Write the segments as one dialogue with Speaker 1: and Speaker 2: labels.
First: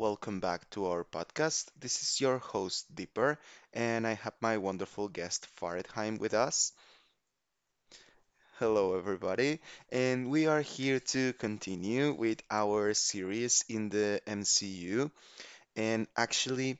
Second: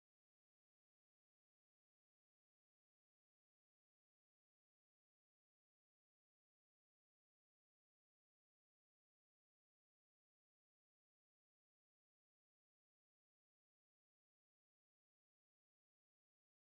Speaker 1: Welcome back to our podcast. This is your host, Dipper, and I have my wonderful guest, Faridheim, with us. Hello, everybody. And we are here to continue with our series in the MCU. And actually,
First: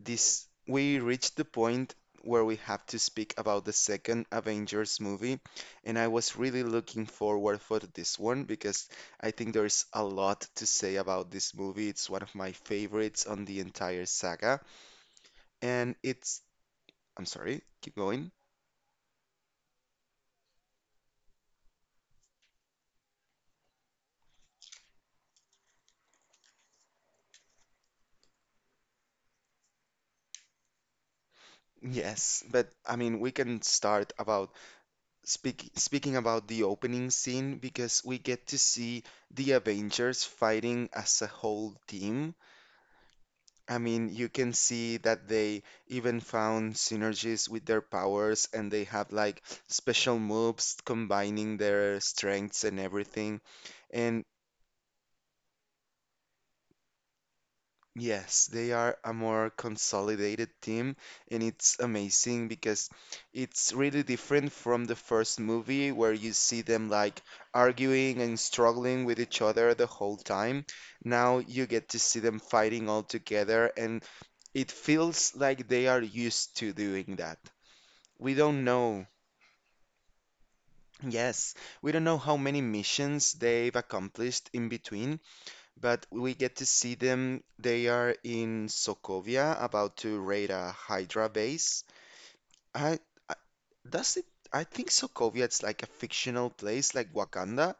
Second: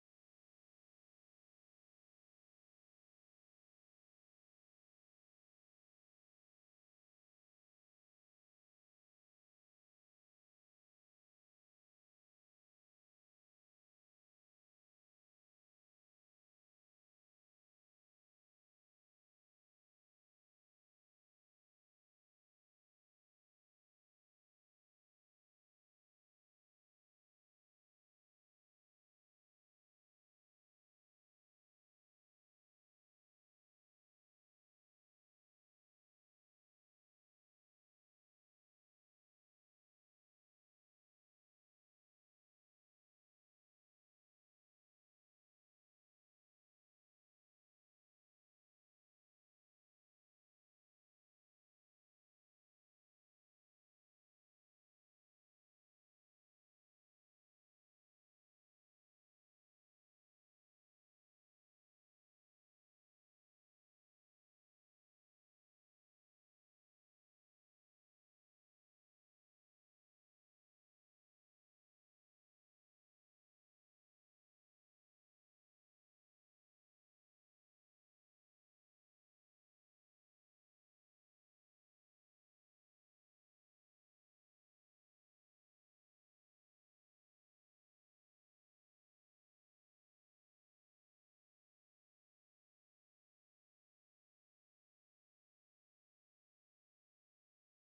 Speaker 1: this we reached the point where we have to speak about the second Avengers movie, and I was really looking forward for this one because I think there's a lot to say about this movie. It's one of my favorites on the entire saga, and it's I'm sorry, keep going. Yes, but I mean we can start about speaking about the opening scene because we get to see the Avengers fighting as a whole team. I mean, you can see that they even found synergies with their powers and they have like special moves combining their strengths and everything. And yes, they are a more consolidated team, and it's amazing because it's really different from the first movie where you see them like arguing and struggling with each other the whole time. Now you get to see them fighting all together, and it feels like they are used to doing that. We don't know. Yes, we don't know how many missions they've accomplished in between, but we get to see them. They are in Sokovia, about to raid a Hydra base. I, I does it? I think Sokovia is like a fictional place, like Wakanda.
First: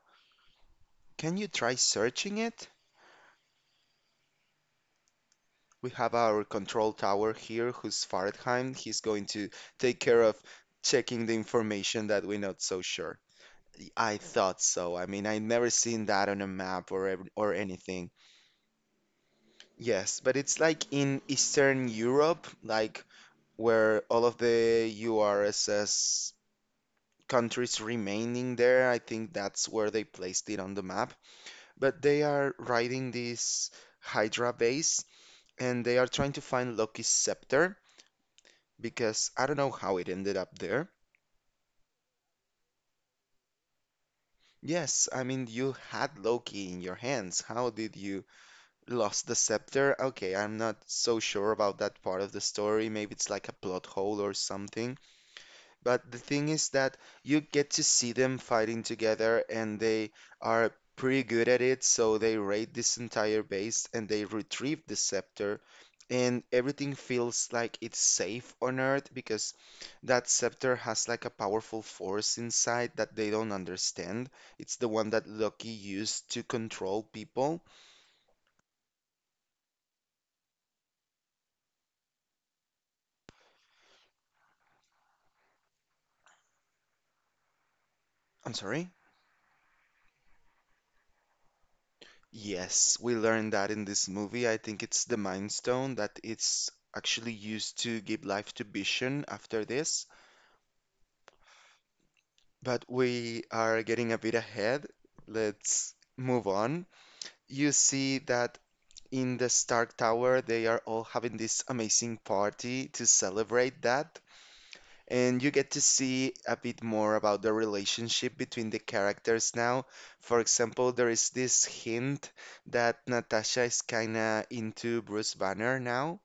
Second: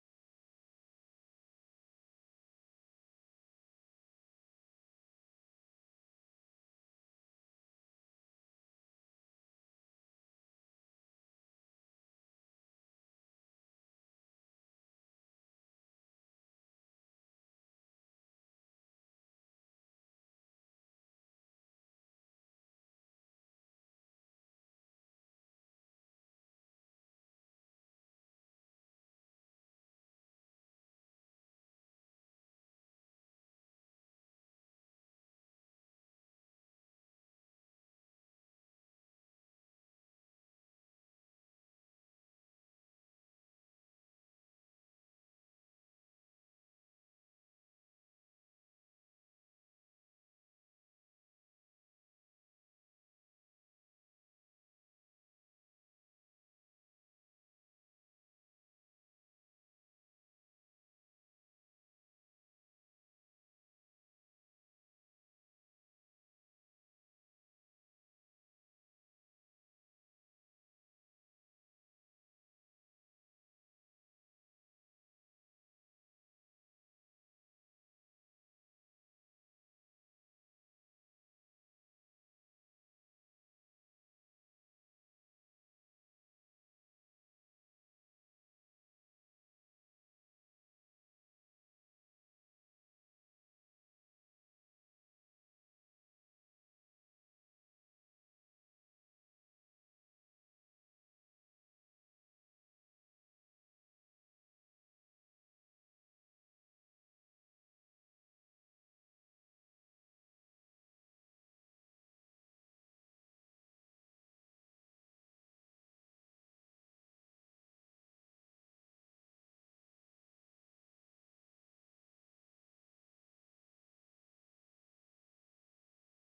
Speaker 1: Can you try searching it? We have our control tower here, who's Fahrenheit. He's going to take care of checking the information that we're not so sure. I thought so. I mean, I've never seen that on a map or anything. Yes, but it's like in Eastern Europe, like where all of the URSS countries remaining there. I think that's where they placed it on the map. But they are riding this Hydra base, and they are trying to find Loki's scepter because I don't know how it ended up there. Yes, I mean, you had Loki in your hands. How did you? Lost the Scepter? Okay, I'm not so sure about that part of the story. Maybe it's like a plot hole or something. But the thing is that you get to see them fighting together and they are pretty good at it. So they raid this entire base and they retrieve the Scepter. And everything feels like it's safe on Earth because that Scepter has like a powerful force inside that they don't understand. It's the one that Loki used to control people. I'm sorry? Yes, we learned that in this movie. I think it's the Mind Stone that it's actually used to give life to Vision after this. But we are getting a bit ahead. Let's move on. You see that in the Stark Tower, they are all having this amazing party to celebrate that, and you get to see a bit more about the relationship between the characters now. For example, there is this hint that Natasha is kinda into Bruce Banner now.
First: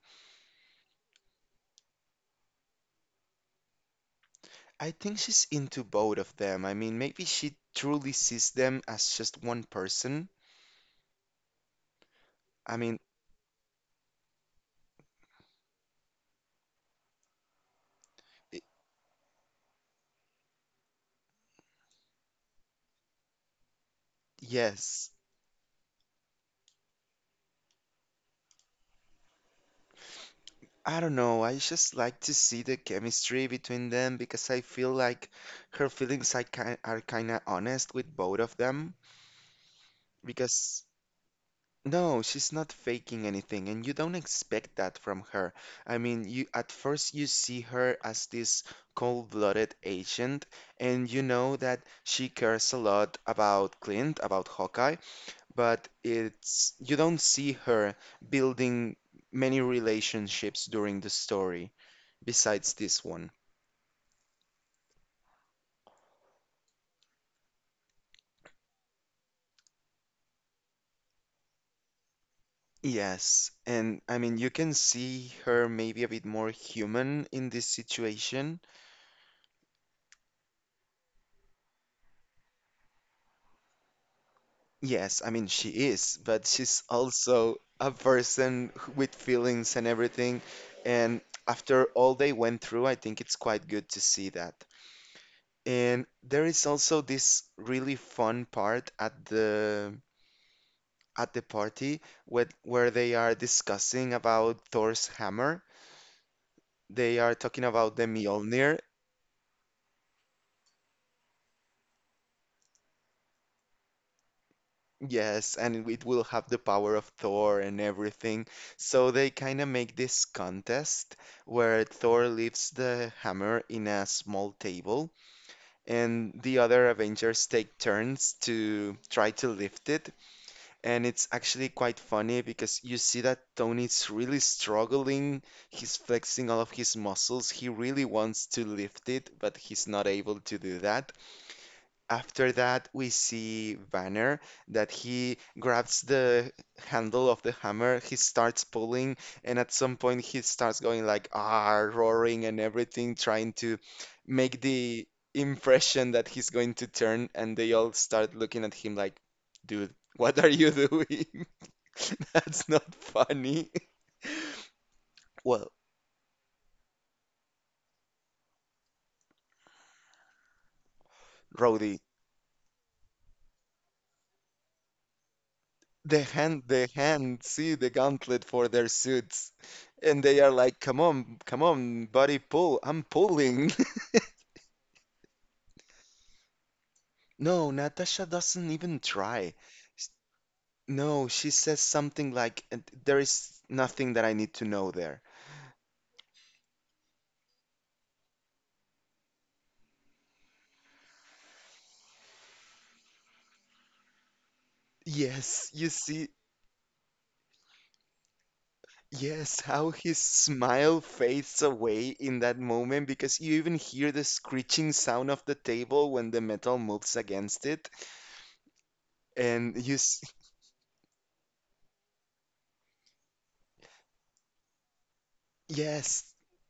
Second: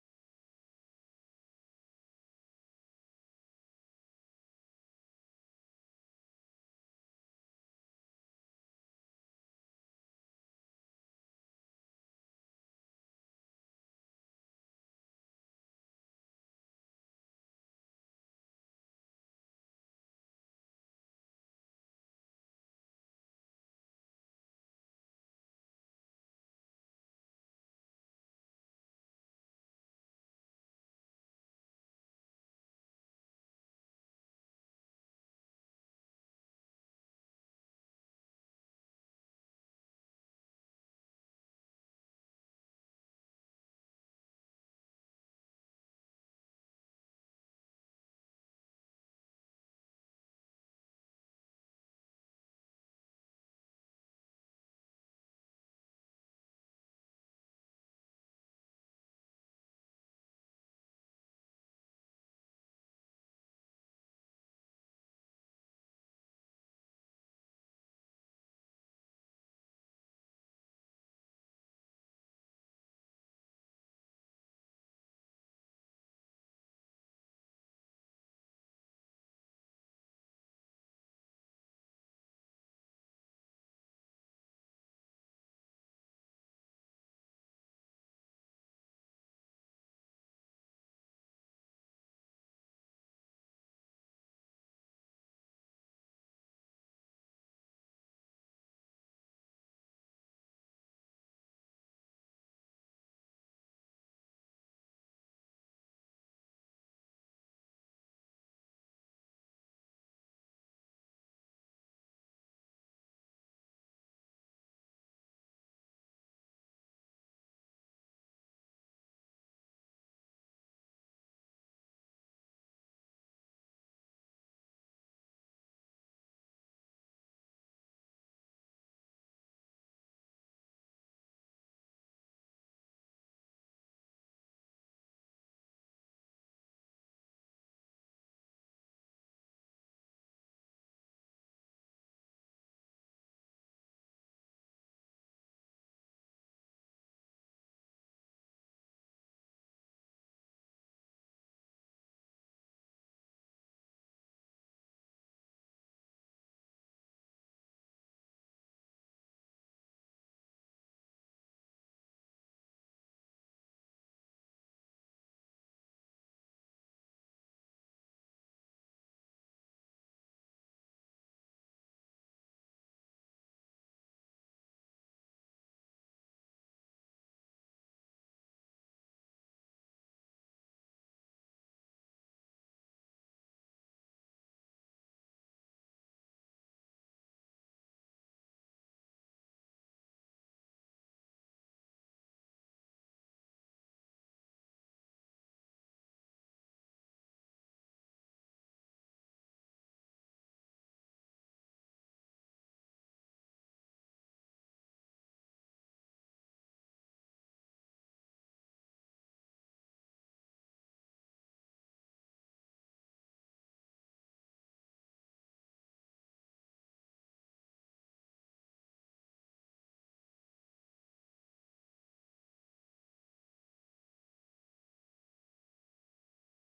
Speaker 1: I think she's into both of them. I mean, maybe she truly sees them as just one person. I mean, i- yes. I don't know. I just like to see the chemistry between them because I feel like her feelings are kinda honest with both of them because no, she's not faking anything, and you don't expect that from her. I mean, you at first you see her as this cold-blooded agent, and you know that she cares a lot about Clint, about Hawkeye, but it's you don't see her building many relationships during the story, besides this one. Yes, and I mean, you can see her maybe a bit more human in this situation. Yes, I mean, she is, but she's also a person with feelings and everything. And after all they went through, I think it's quite good to see that. And there is also this really fun part at the party where they are discussing about Thor's hammer. They are talking about the Mjolnir, yes, and it will have the power of Thor and everything. So they kind of make this contest where Thor leaves the hammer in a small table, and the other Avengers take turns to try to lift it. And it's actually quite funny because you see that Tony's really struggling. He's flexing all of his muscles. He really wants to lift it, but he's not able to do that. After that, we see Vanner that he grabs the handle of the hammer, he starts pulling, and at some point he starts going like ah, roaring and everything, trying to make the impression that he's going to turn, and they all start looking at him like, dude, what are you doing? That's not funny. Well, Rhodey. They hand see the gauntlet for their suits, and they are like, "Come on, come on, buddy, pull! I'm pulling." No, Natasha doesn't even try. S- No, she says something like, There is nothing that I need to know there." Yes, you see, yes, how his smile fades away in that moment because you even hear the screeching sound of the table when the metal moves against it, and yes,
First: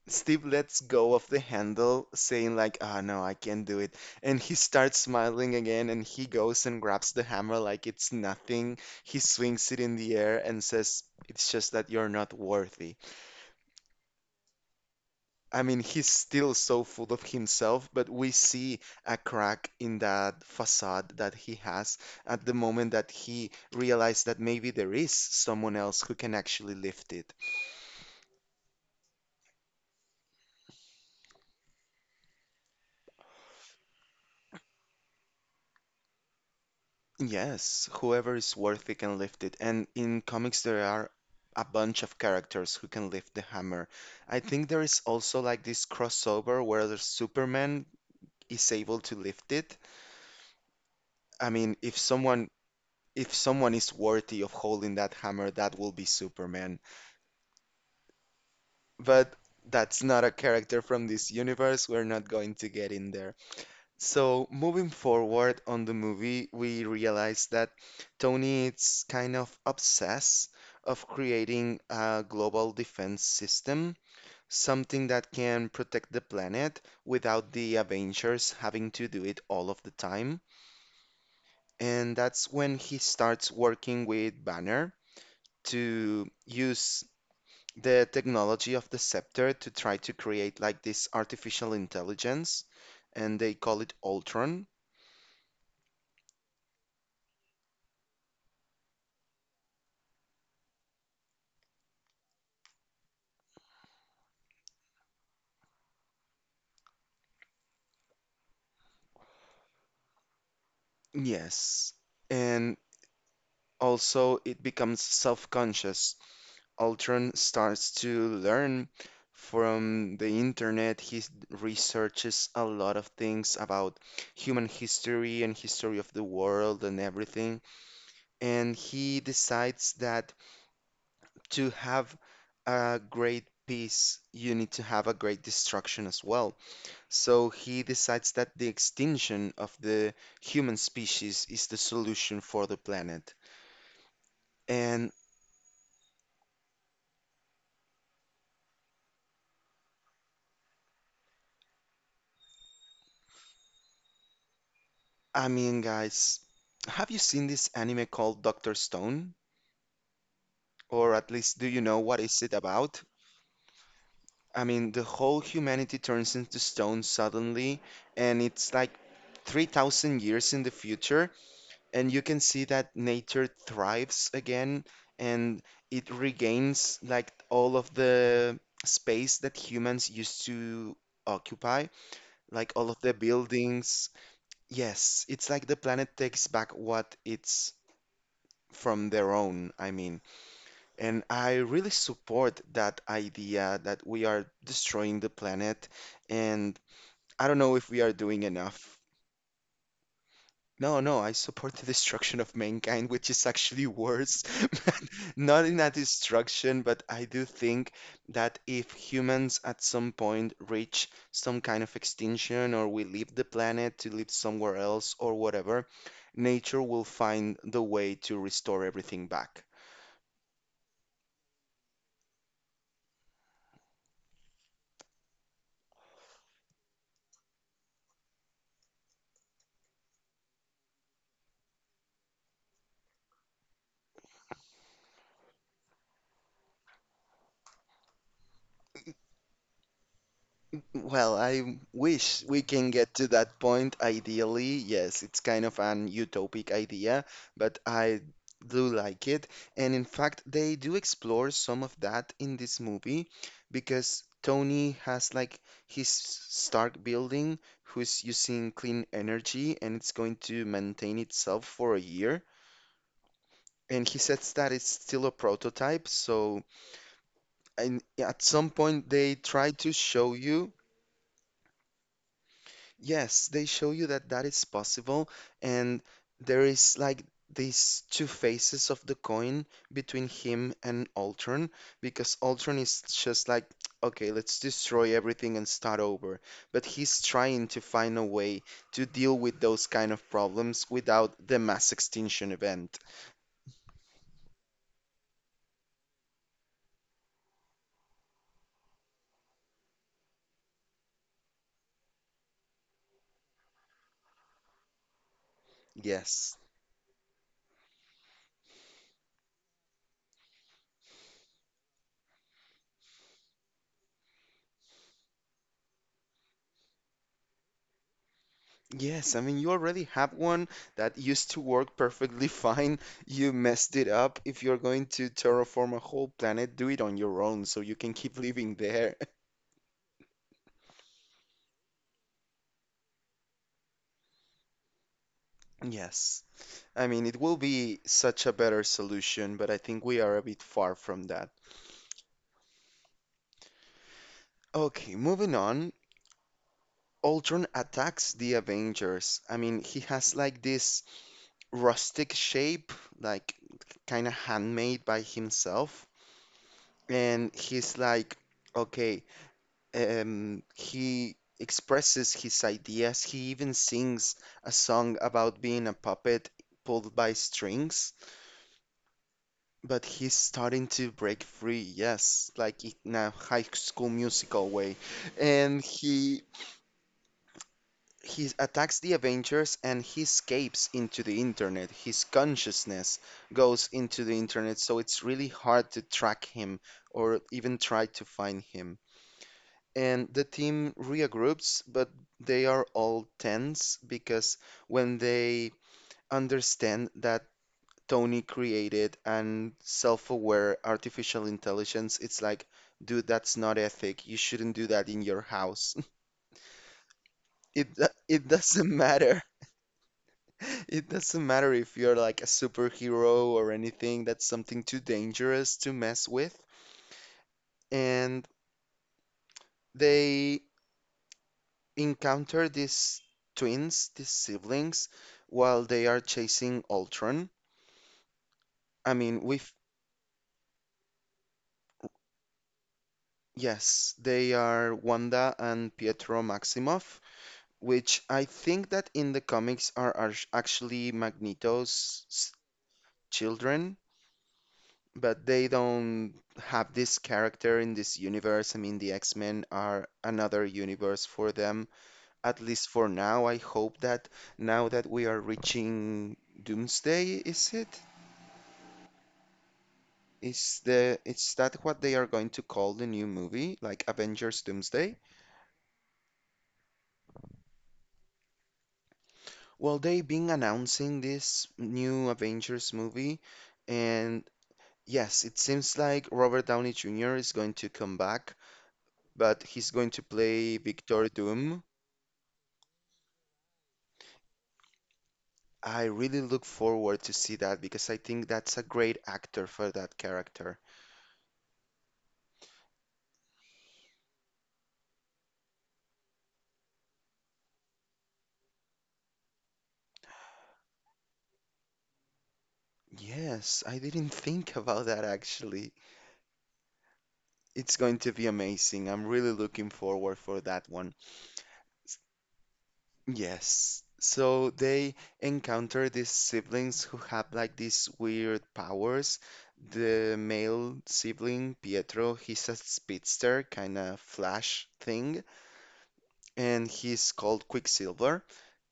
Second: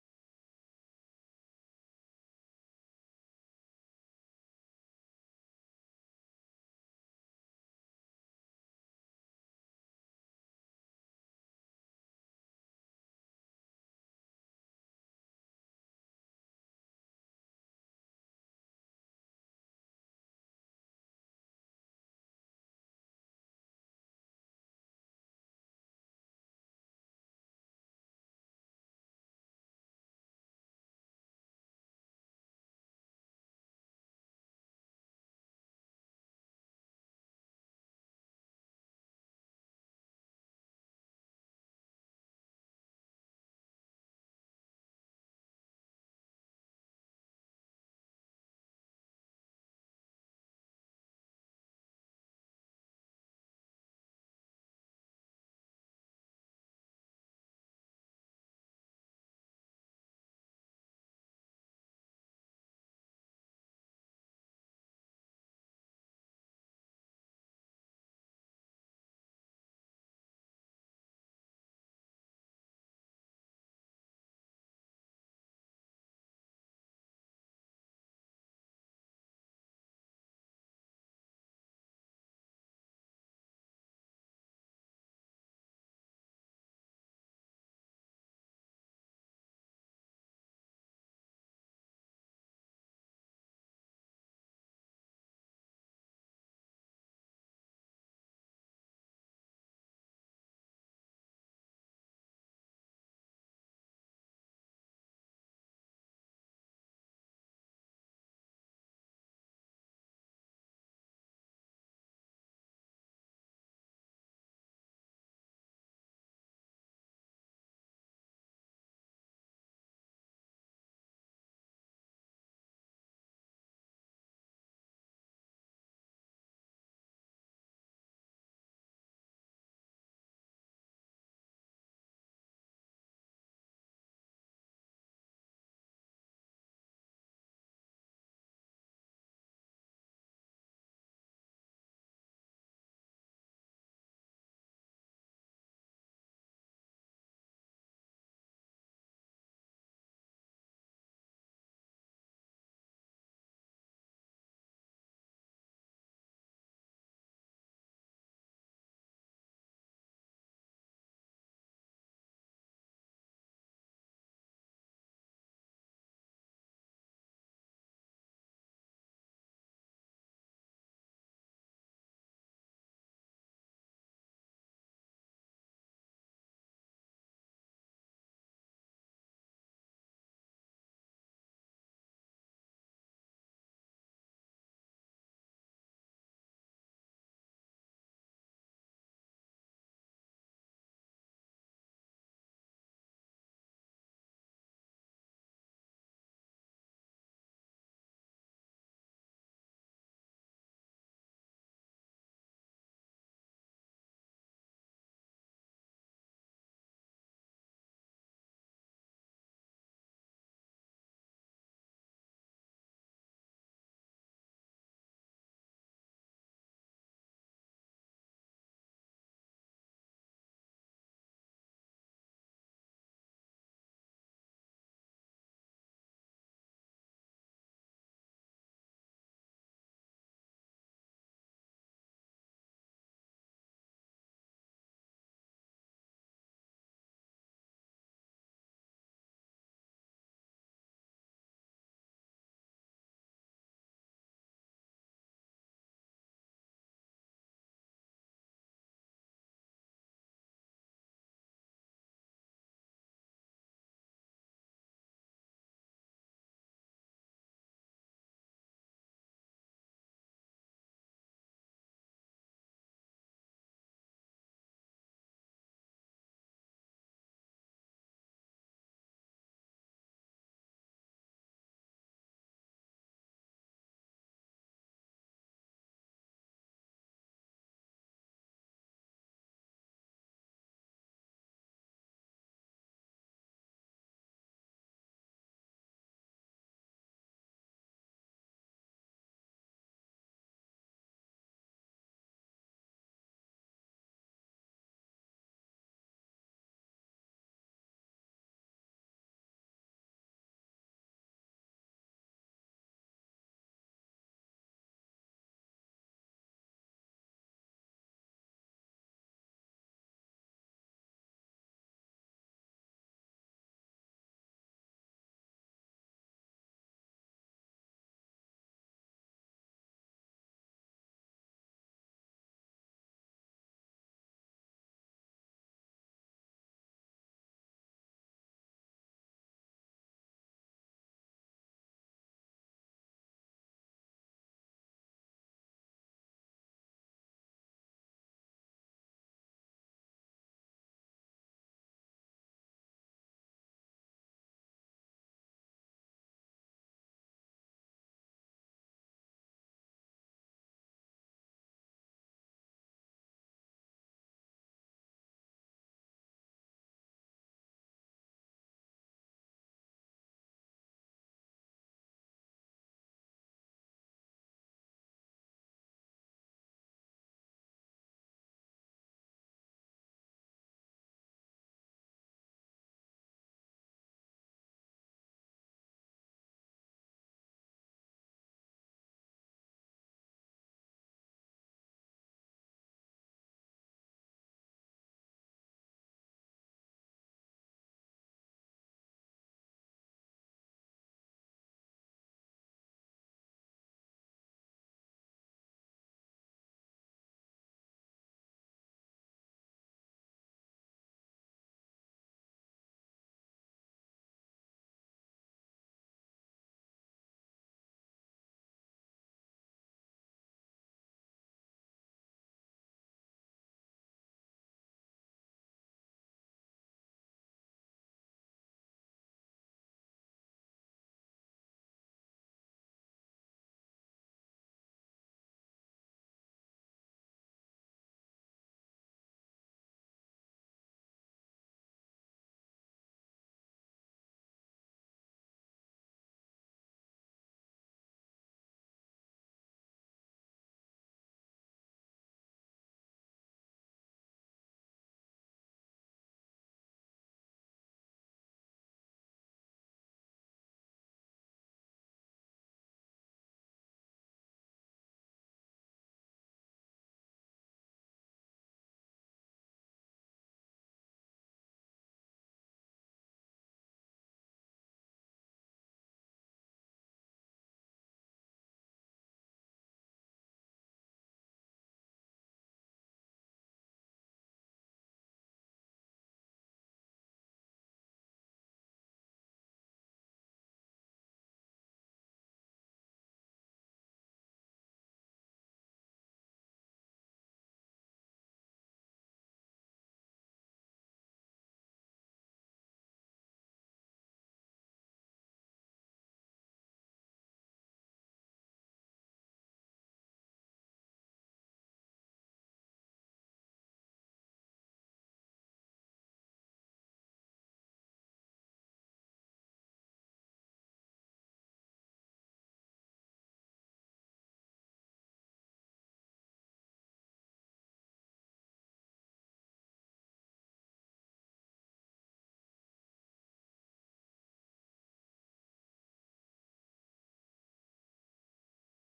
Speaker 1: Steve lets go of the handle, saying like, "Ah, no, I can't do it." And he starts smiling again, and he goes and grabs the hammer like it's nothing. He swings it in the air and says, "It's just that you're not worthy." I mean, he's still so full of himself, but we see a crack in that facade that he has at the moment that he realized that maybe there is someone else who can actually lift it. Yes, whoever is worthy can lift it. And in comics, there are a bunch of characters who can lift the hammer. I think there is also like this crossover where the Superman is able to lift it. I mean, if someone is worthy of holding that hammer, that will be Superman. But that's not a character from this universe. We're not going to get in there. So moving forward on the movie, we realize that Tony is kind of obsessed of creating a global defense system, something that can protect the planet without the Avengers having to do it all of the time. And that's when he starts working with Banner to use the technology of the Scepter to try to create like this artificial intelligence, and they call it Ultron. Yes. And also, it becomes self-conscious. Ultron starts to learn from the internet. He researches a lot of things about human history and history of the world and everything. And he decides that to have a great peace, you need to have a great destruction as well. So he decides that the extinction of the human species is the solution for the planet. And I mean, guys, have you seen this anime called Doctor Stone? Or at least do you know what is it about? I mean, the whole humanity turns into stone suddenly, and it's like 3,000 years in the future, and you can see that nature thrives again and it regains like all of the space that humans used to occupy, like all of the buildings. Yes, it's like the planet takes back what it's from their own, I mean. And I really support that idea that we are destroying the planet, and I don't know if we are doing enough. No, no, I support the destruction of mankind, which is actually worse. Not in that destruction, but I do think that if humans at some point reach some kind of extinction or we leave the planet to live somewhere else or whatever, nature will find the way to restore everything back. Well, I wish we can get to that point ideally. Yes, it's kind of an utopic idea, but I do like it. And in fact, they do explore some of that in this movie because Tony has like his Stark building who's using clean energy and it's going to maintain itself for a year. And he says that it's still a prototype, so and at some point they try to show you. Yes, they show you that that is possible, and there is like these two faces of the coin between him and Ultron, because Ultron is just like, okay, let's destroy everything and start over. But he's trying to find a way to deal with those kind of problems without the mass extinction event. Yes. Yes, I mean, you already have one that used to work perfectly fine. You messed it up. If you're going to terraform a whole planet, do it on your own so you can keep living there. Yes. I mean, it will be such a better solution, but I think we are a bit far from that. Okay, moving on. Ultron attacks the Avengers. I mean, he has like this rustic shape, like kind of handmade by himself. And he's like, okay. He expresses his ideas. He even sings a song about being a puppet pulled by strings, but he's starting to break free, yes, like in a High School Musical way. And he attacks the Avengers and he escapes into the internet. His consciousness goes into the internet, so it's really hard to track him or even try to find him. And the team regroups, but they are all tense because when they understand that Tony created an self-aware artificial intelligence, it's like, dude, that's not ethic. You shouldn't do that in your house. It doesn't matter. It doesn't matter if you're like a superhero or anything. That's something too dangerous to mess with. And they encounter these twins, these siblings, while they are chasing Ultron. I mean, we've, yes, they are Wanda and Pietro Maximoff, which I think that in the comics are actually Magneto's children, but they don't have this character in this universe. I mean, the X-Men are another universe for them, at least for now. I hope that now that we are reaching Doomsday, is it? Is that what they are going to call the new movie, like Avengers Doomsday? Well, they've been announcing this new Avengers movie, and yes, it seems like Robert Downey Jr. is going to come back, but he's going to play Victor Doom. I really look forward to see that because I think that's a great actor for that character. Yes, I didn't think about that actually. It's going to be amazing. I'm really looking forward for that one. Yes. So they encounter these siblings who have like these weird powers. The male sibling, Pietro, he's a speedster, kind of flash thing, and he's called Quicksilver.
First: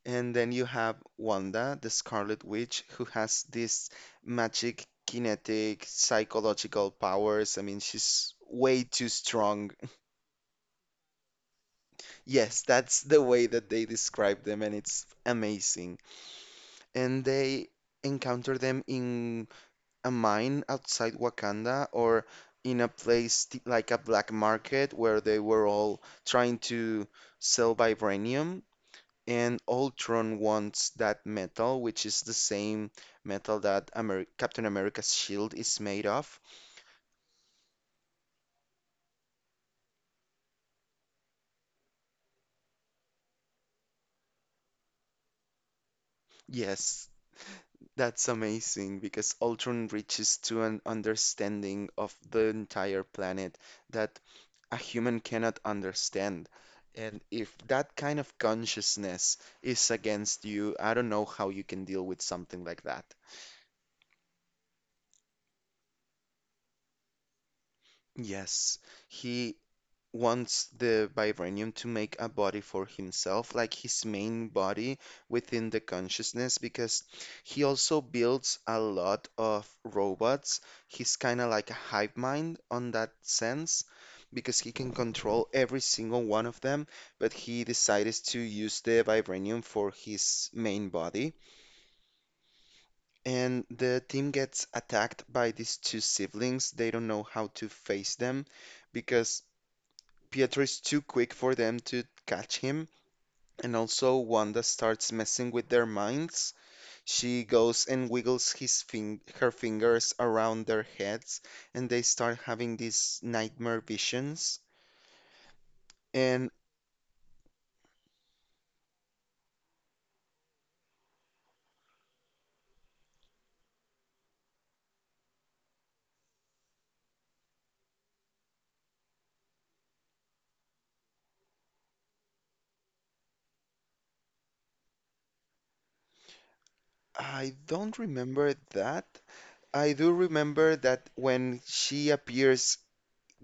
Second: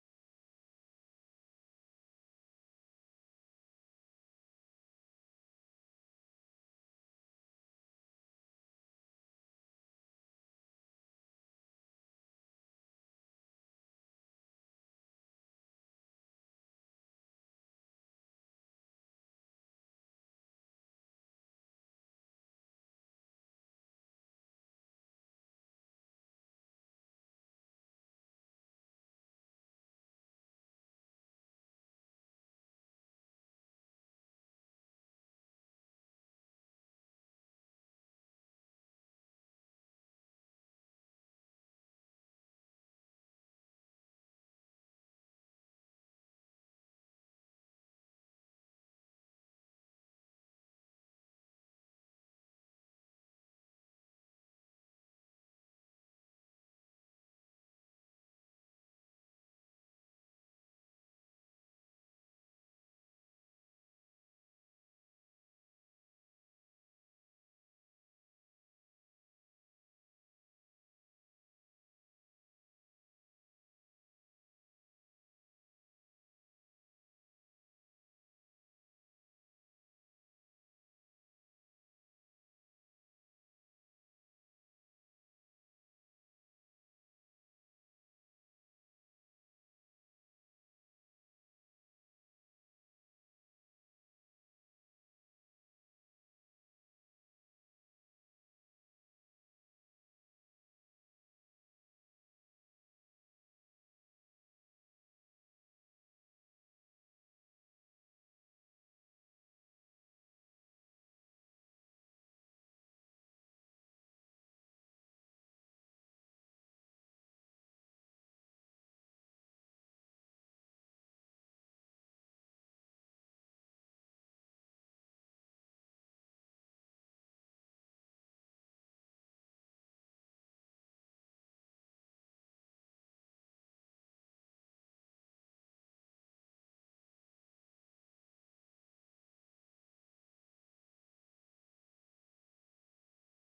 Speaker 1: And then you have Wanda, the Scarlet Witch, who has this magic, kinetic, psychological powers. I mean, she's way too strong. Yes, that's the way that they describe them, and it's amazing. And they encounter them in a mine outside Wakanda or in a place like a black market where they were all trying to sell vibranium. And Ultron wants that metal, which is the same metal that Amer Captain America's shield is made of. Yes, that's amazing because Ultron reaches to an understanding of the entire planet that a human cannot understand. And if that kind of consciousness is against you, I don't know how you can deal with something like that. Yes, he wants the Vibranium to make a body for himself, like his main body within the consciousness, because he also builds a lot of robots. He's kind of like a hive mind on that sense, because he can control every single one of them, but he decides to use the Vibranium for his main body. And the team gets attacked by these two siblings. They don't know how to face them because Pietro is too quick for them to catch him, and also Wanda starts messing with their minds. She goes and wiggles his fing her fingers around their heads, and they start having these nightmare visions. And I don't remember that. I do remember that when she appears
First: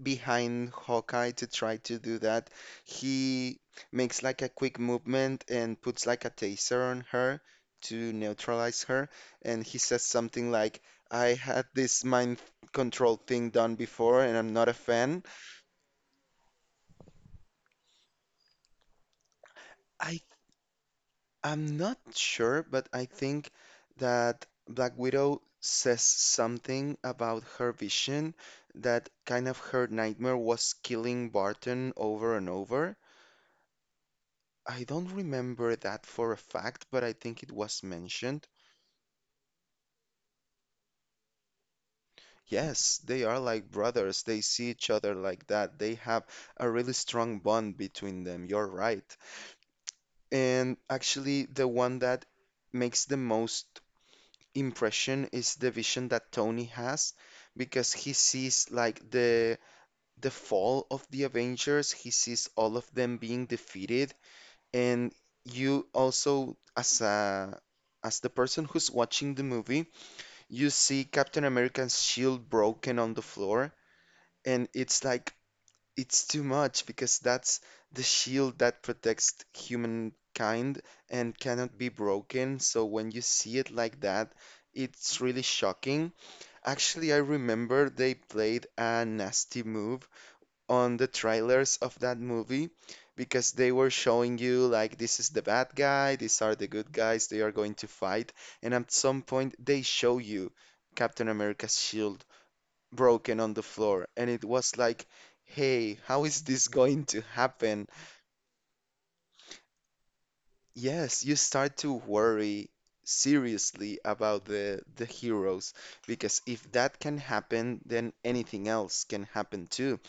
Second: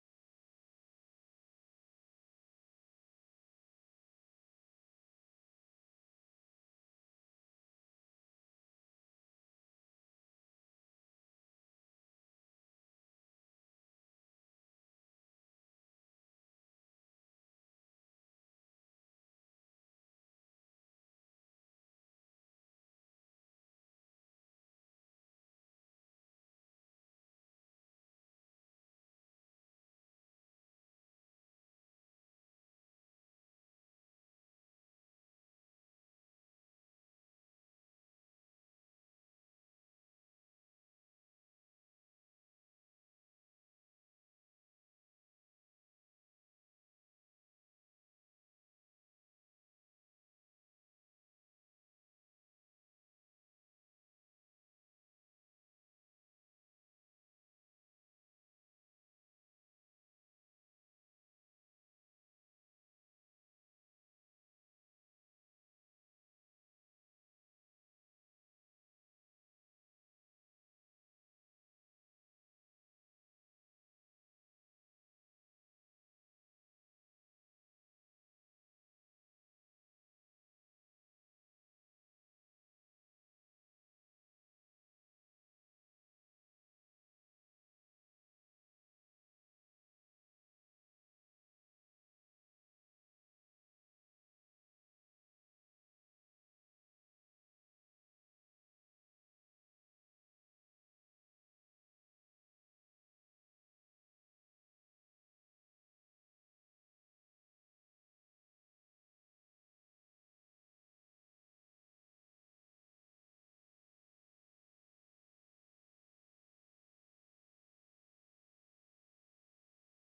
Speaker 1: behind Hawkeye to try to do that. He makes like a quick movement and puts like a taser on her to neutralize her. And he says something like, I had this mind control thing done before and I'm not a fan. I I'm not sure, but I think that Black Widow says something about her vision that kind of her nightmare was killing Barton over and over. I don't remember that for a fact, but I think it was mentioned. Yes, they are like brothers. They see each other like that. They have a really strong bond between them. You're right. And actually, the one that makes the most impression is the vision that Tony has because he sees like the fall of the Avengers. He sees all of them being defeated, and you also as a as the person who's watching the movie you see Captain America's shield broken on the floor, and it's like it's too much because that's the shield that protects humankind and cannot be broken. So when you see it like that, it's really shocking. Actually, I remember they played a nasty move on the trailers of that movie because they were showing you like this is the bad guy, these are the good guys, they are going to fight, and at some point they show you Captain America's shield broken on the floor, and it was like, hey, how is this going to happen? Yes, you start to worry seriously about the heroes because if that can happen, then anything else can happen too.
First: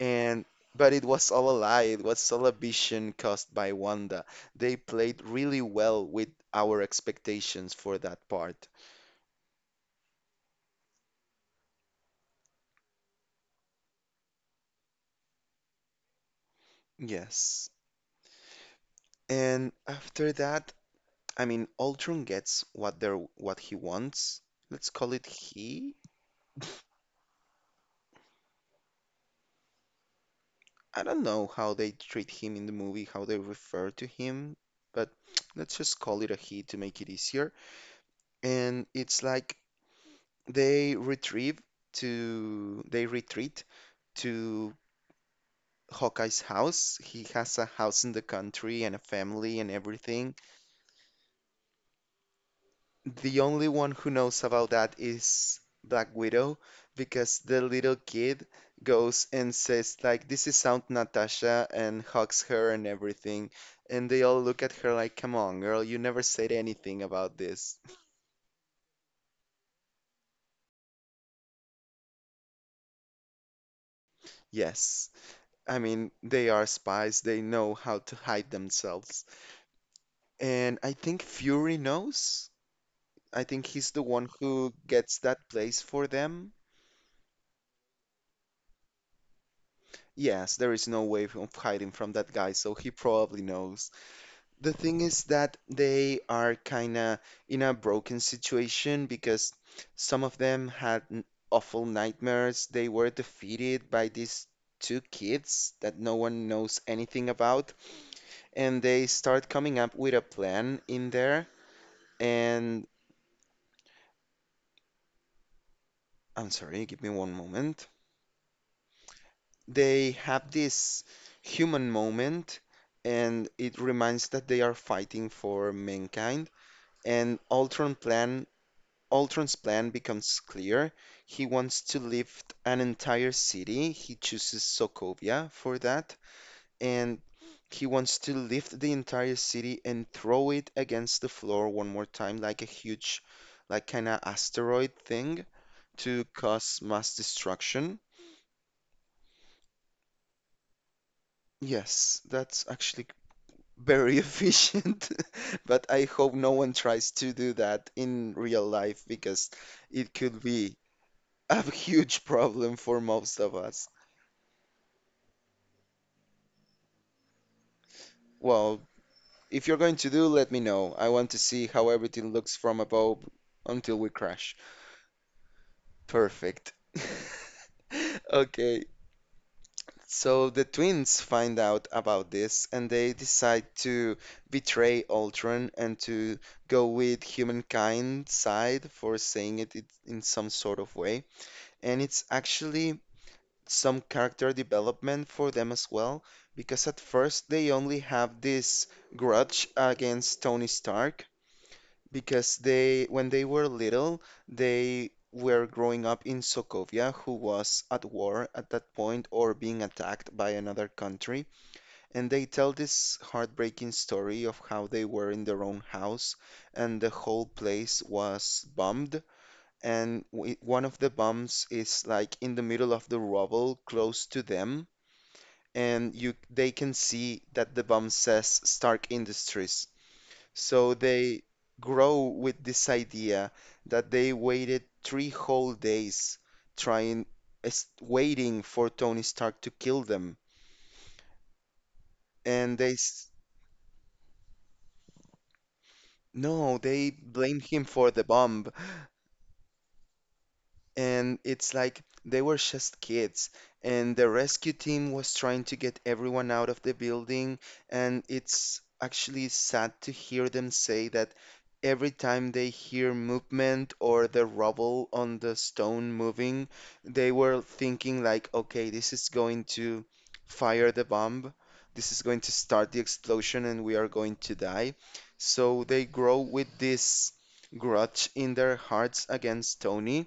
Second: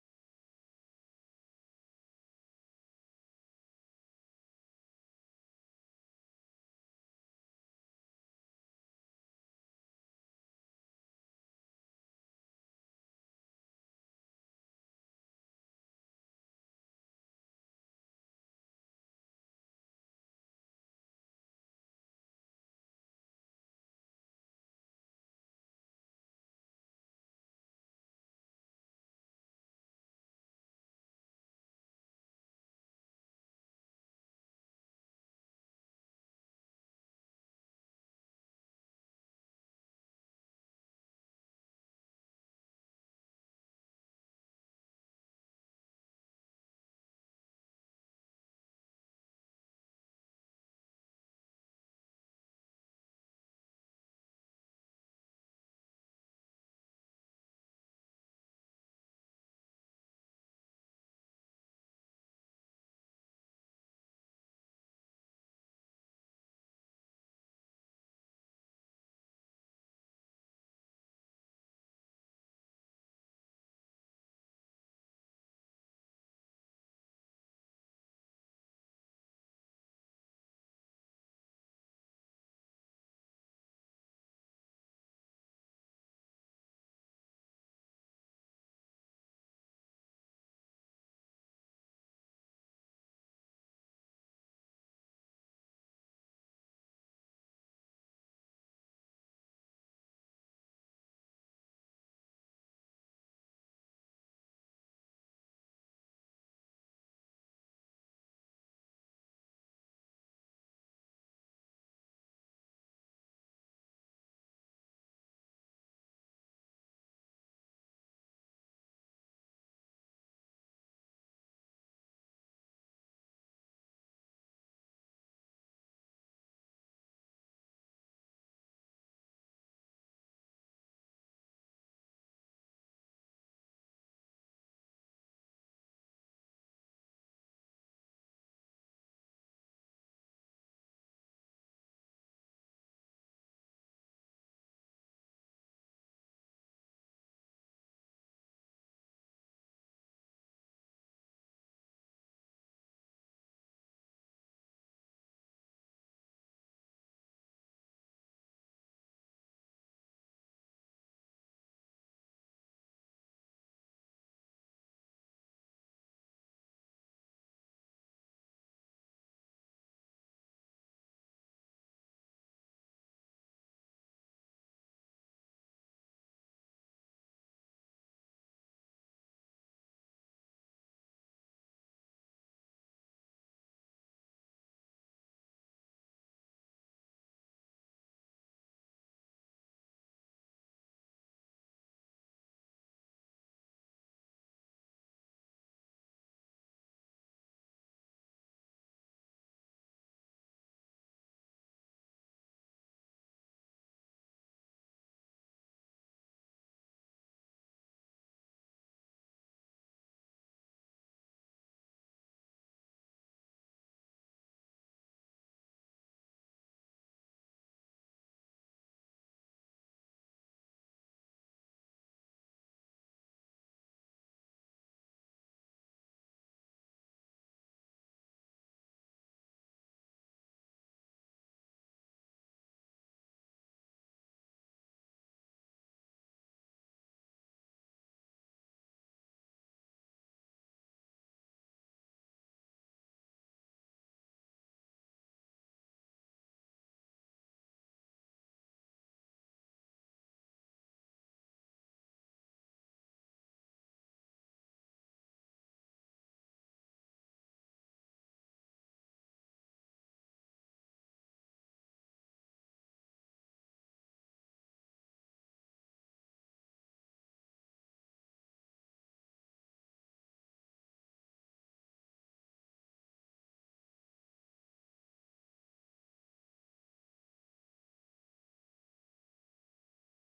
Speaker 1: And but it was all a lie. It was all a vision caused by Wanda. They played really well with our expectations for that part. Yes. And after that, I mean, Ultron gets what he wants. Let's call it he. I don't know how they treat him in the movie, how they refer to him, but let's just call it a he to make it easier. And it's like they retrieve they retreat to Hawkeye's house. He has a house in the country and a family and everything. The only one who knows about that is Black Widow because the little kid goes and says like this is Aunt Natasha and hugs her and everything. And they all look at her like, come on, girl, you never said anything about this. Yes. I mean, they are spies. They know how to hide themselves. And I think Fury knows. I think he's the one who gets that place for them. Yes, there is no way of hiding from that guy, so he probably knows. The thing is that they are kinda in a broken situation because some of them had awful nightmares. They were defeated by these two kids that no one knows anything about, and they start coming up with a plan in there. And I'm sorry, give me one moment. They have this human moment and it reminds that they are fighting for mankind and Ultron's plan becomes clear. He wants to lift an entire city. He chooses Sokovia for that and he wants to lift the entire city and throw it against the floor one more time like a huge like kind of asteroid thing to cause mass destruction. Yes, that's actually very efficient, but I hope no one tries to do that in real life because it could be a huge problem for most of us. Well, if you're going to do, let me know. I want to see how everything looks from above until we crash. Perfect. Okay. So the twins find out about this and they decide to betray Ultron and to go with humankind side for saying it in some sort of way. And it's actually some character development for them as well, because at first they only have this grudge against Tony Stark because when they were little, they were growing up in Sokovia, who was at war at that point or being attacked by another country. And they tell this heartbreaking story of how they were in their own house and the whole place was bombed. And w one of the bombs is like in the middle of the rubble close to them. And they can see that the bomb says Stark Industries. So they grow with this idea that they waited 3 whole days trying, waiting for Tony Stark to kill them. And no, they blamed him for the bomb. And it's like they were just kids and the rescue team was trying to get everyone out of the building and it's actually sad to hear them say that every time they hear movement or the rubble on the stone moving they were thinking like, okay, this is going to fire the bomb, this is going to start the explosion and we are going to die. So they grow with this grudge in their hearts against Tony,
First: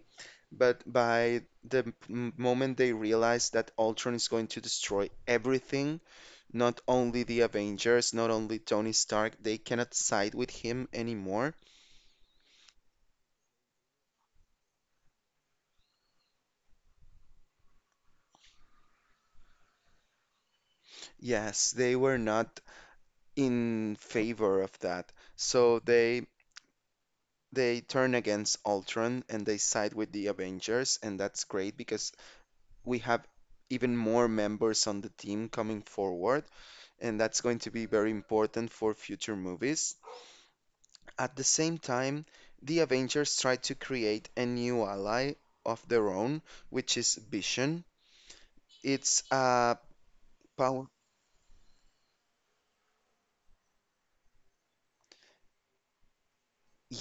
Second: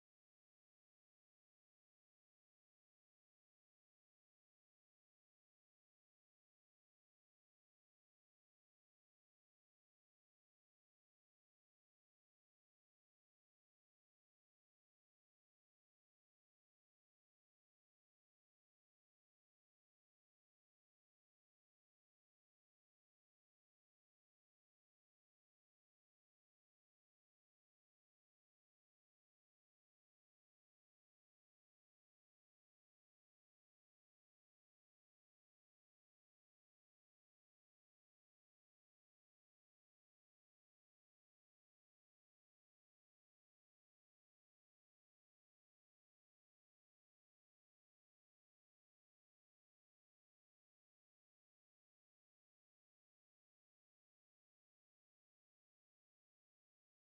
Speaker 1: but by the moment they realize that Ultron is going to destroy everything, not only the Avengers, not only Tony Stark, they cannot side with him anymore. Yes, they were not in favor of that. So they turn against Ultron and they side with the Avengers, and that's great because we have even more members on the team coming forward, and that's going to be very important for future movies. At the same time, the Avengers try to create a new ally of their own, which is Vision. It's a power.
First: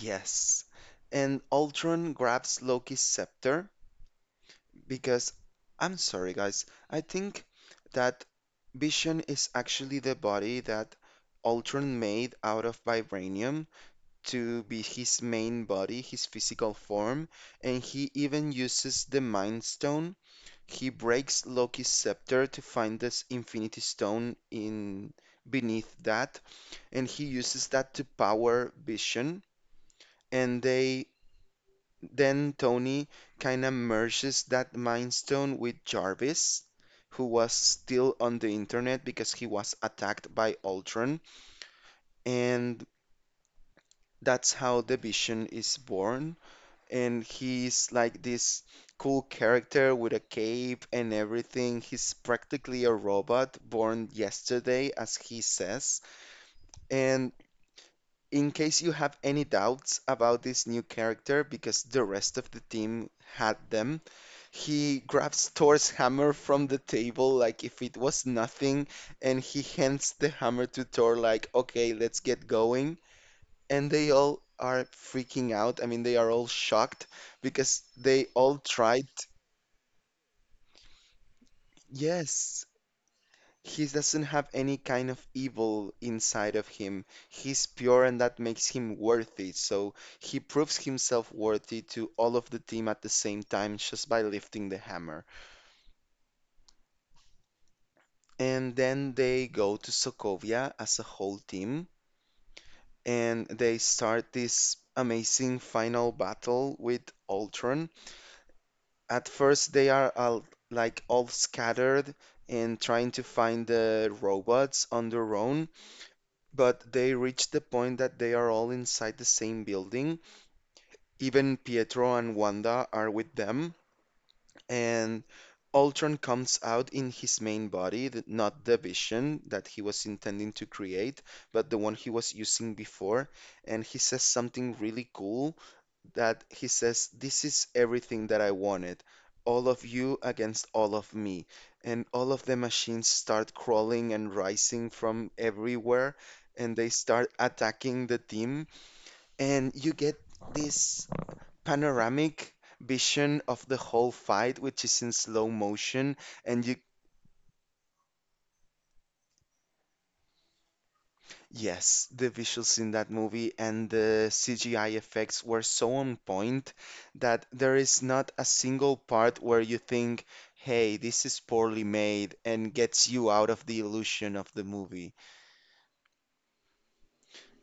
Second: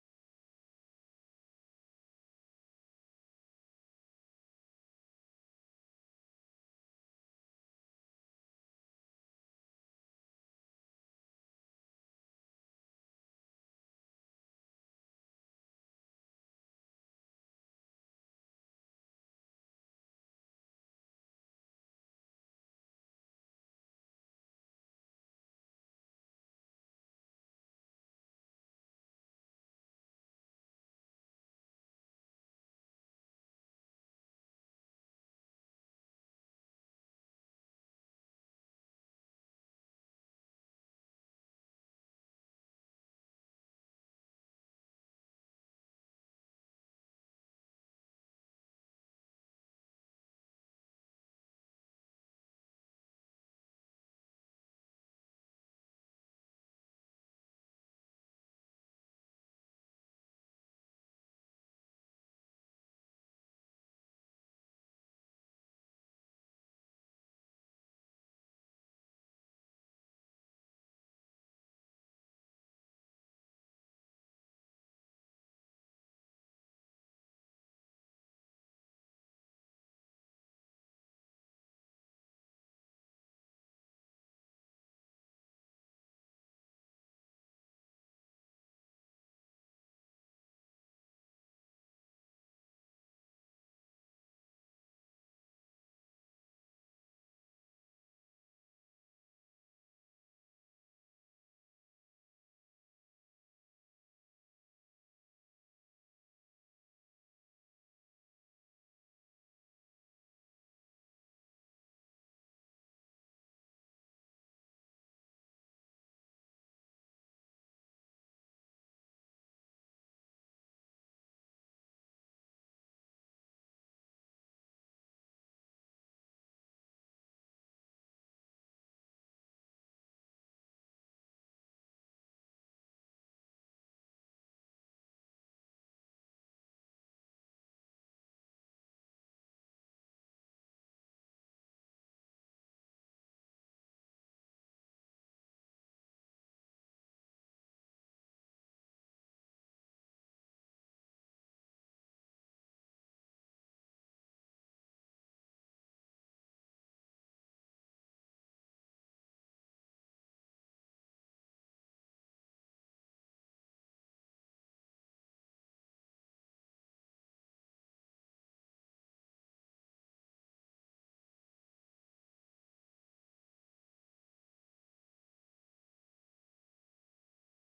Speaker 1: Yes. And Ultron grabs Loki's scepter because I'm sorry, guys. I think that Vision is actually the body that Ultron made out of vibranium to be his main body, his physical form, and he even uses the Mind Stone He Breaks Loki's scepter to find this Infinity Stone in beneath that, and he uses that to power Vision. And they Then Tony kind of merges that Mind Stone with Jarvis, who was still on the internet because he was attacked by Ultron, and that's how the Vision is born. And he's like this cool character with a cape and everything. He's practically a robot born yesterday, as he says. And in case you have any doubts about this new character, because the rest of the team had them, he grabs Thor's hammer from the table like if it was nothing, and he hands the hammer to Thor, like, okay, let's get going, and they all are freaking out. I mean, they are all shocked because they all tried. Yes, he doesn't have any kind of evil inside of him. He's pure, and that makes him worthy. So he proves himself worthy to all of the team at the same time just by lifting the hammer. And then they go to Sokovia as a whole team, and they start this amazing final battle with Ultron. At first, like all scattered in trying to find the robots on their own, but they reach the point that they are all inside the same building. Even Pietro and Wanda are with them, and Ultron comes out in his main body, not the vision that he was intending to create, but the one he was using before, and he says something really cool that he says, "This is everything that I wanted. All of you against all of me." And all of the machines start crawling and rising from everywhere. And they start attacking the team. And you get this panoramic vision of the whole fight, which is in slow motion. And you Yes, the visuals in that movie and the CGI effects were so on point that there is not a single part where you think, hey, this is poorly made, and gets you out of the illusion of the movie.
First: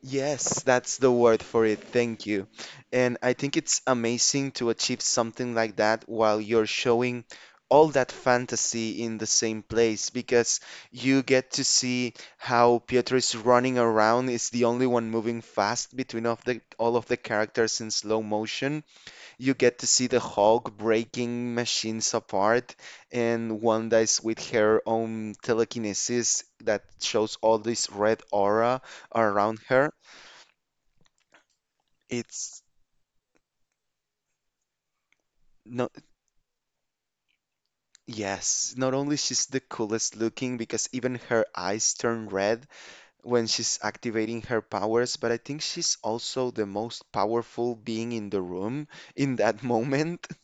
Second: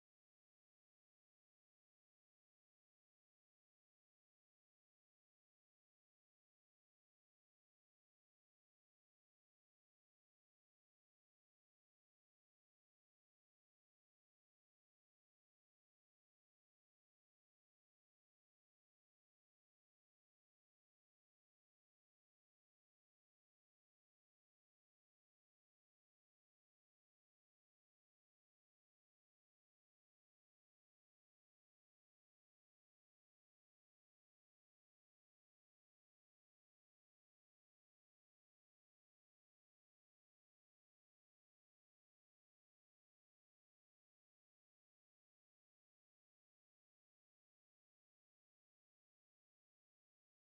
Speaker 1: Yes, that's the word for it. Thank you. And I think it's amazing to achieve something like that while you're showing all that fantasy in the same place because you get to see how Pietro is running around, is the only one moving fast between of the all of the characters in slow motion. You get to see the Hulk breaking machines apart, and Wanda is with her own telekinesis that shows all this red aura around her. It's not, yes, not only she's the coolest looking because even her eyes turn red when she's activating her powers, but I think she's also the most powerful being in the room in that moment.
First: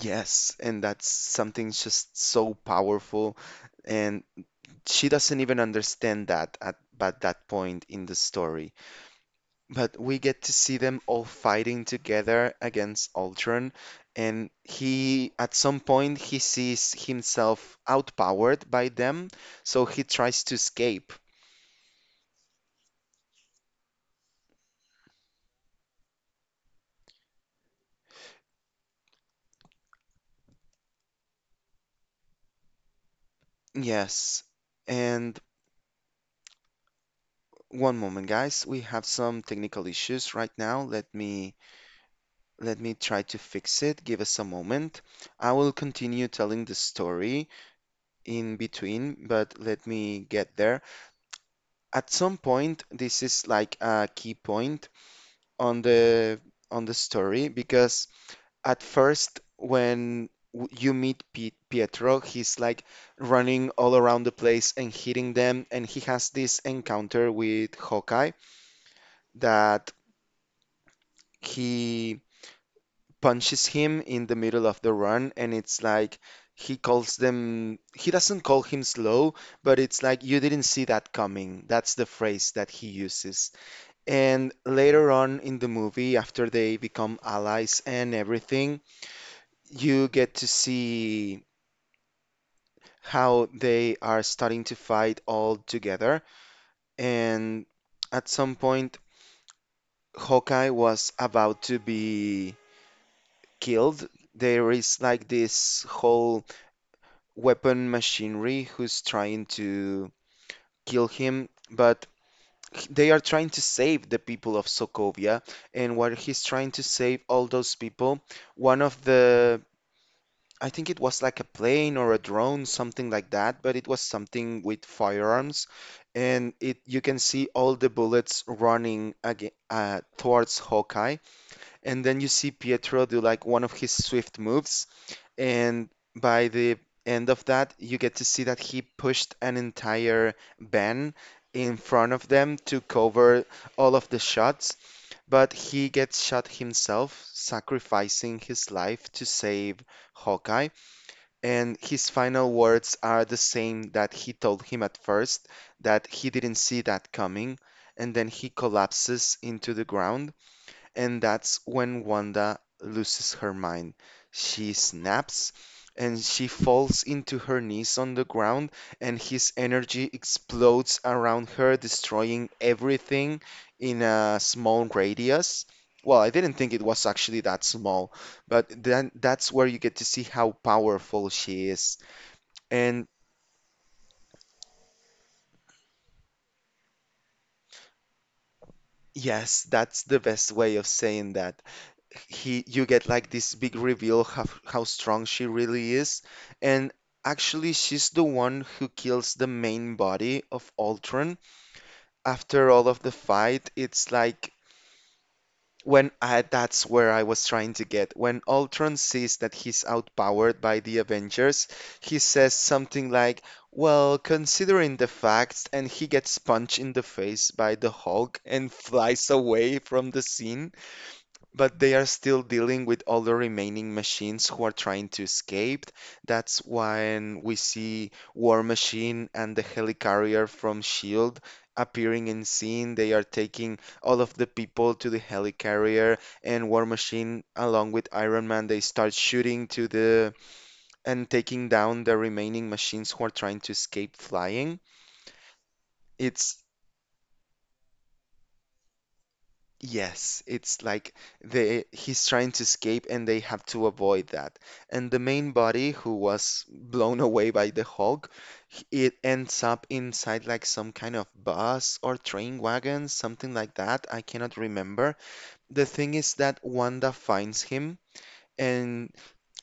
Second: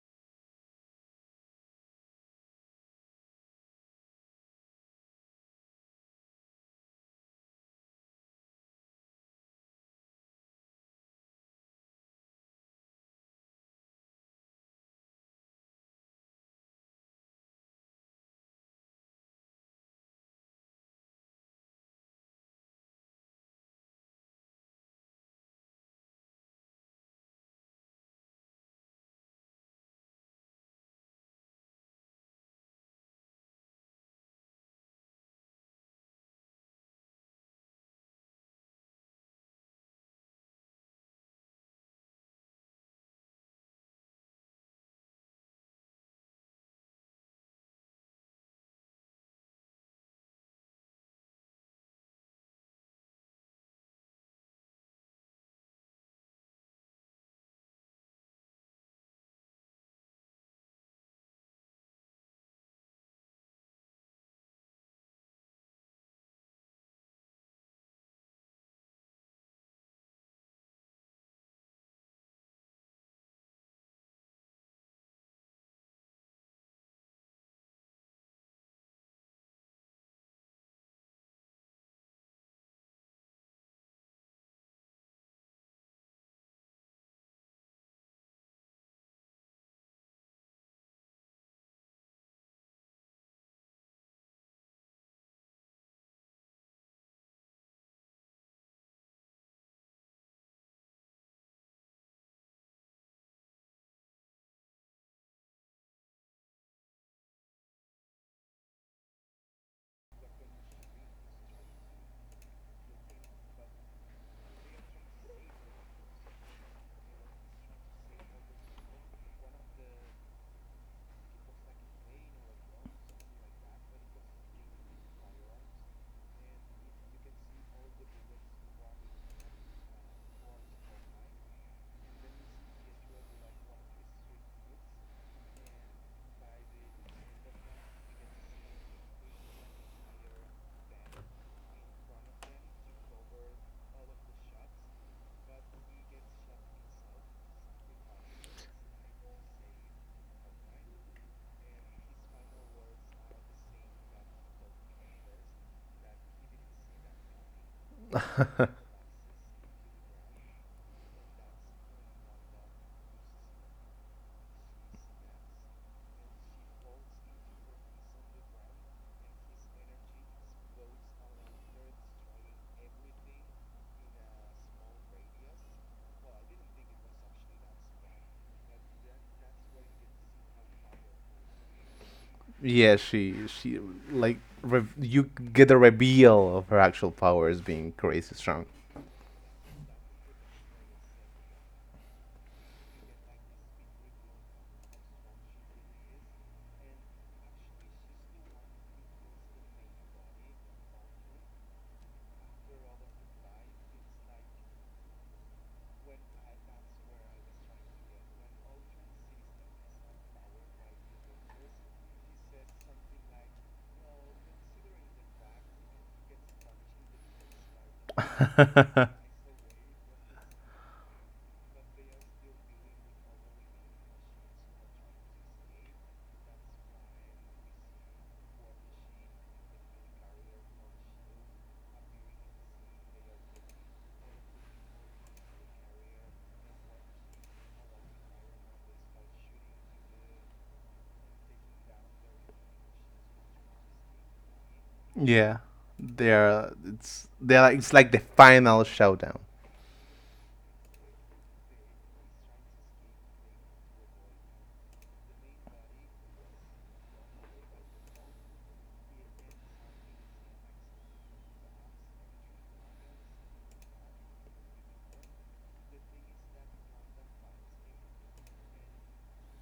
Speaker 1: Yes, and that's something just so powerful, and she doesn't even understand that at but that point in the story. But we get to see them all fighting together against Ultron, and he, at some point, he sees himself outpowered by them, so he tries to escape. Yes. And one moment, guys, we have some technical issues right now. Let me try to fix it. Give us a moment. I will continue telling the story in between, but let me get there. At some point, this is like a key point on the on the story because at first when you meet Pietro, he's like running all around the place and hitting them, and he has this encounter with Hawkeye that he punches him in the middle of the run, and it's like he calls them, he doesn't call him slow, but it's like you didn't see that coming. That's the phrase that he uses. And later on in the movie, after they become allies and everything, you get to see how they are starting to fight all together. And at some point, Hawkeye was about to be killed. There is like this whole weapon machinery who's trying to kill him, but they are trying to save the people of Sokovia. And while he's trying to save all those people, one of the I think it was like a plane or a drone, something like that, but it was something with firearms, and it you can see all the bullets running again, towards Hawkeye, and then you see Pietro do like one of his swift moves, and by the end of that, you get to see that he pushed an entire van in front of them to cover all of the shots, but he gets shot himself, sacrificing his life to save Hawkeye. And his final words are the same that he told him at first, that he didn't see that coming, and then he collapses into the ground. And that's when Wanda loses her mind. She snaps and she falls into her knees on the ground, and his energy explodes around her, destroying everything in a small radius. Well, I didn't think it was actually that small, but then that's where you get to see how powerful she is.
Speaker 2: Yeah,
Speaker 1: And
Speaker 2: she like you get the reveal of her actual powers being crazy strong.
Speaker 1: yes, that's the best way of saying that. He you get like this big reveal how strong she really is, and actually she's the one who kills the main body of Ultron after all of the fight. It's like when I that's where I was trying to get when Ultron sees that he's outpowered by the Avengers, he says something like, well, considering the facts, and he gets punched in the face by the Hulk and flies away from the scene. But they are still dealing with all the remaining machines who are trying to escape. That's when we see War Machine and the helicarrier from SHIELD appearing in scene. They are taking all of the people to the helicarrier, and War Machine, along with Iron Man, they start shooting to the and taking down the remaining machines who are trying to escape flying.
Speaker 2: Yeah,
Speaker 1: It's
Speaker 2: they're it's they're like, it's like the final showdown,
Speaker 1: Yes, it's like they he's trying to escape and they have to avoid that. And the main body who was blown away by the Hulk, it ends up inside like some kind of bus or train wagon, something like that. I cannot remember. The thing is that Wanda finds him and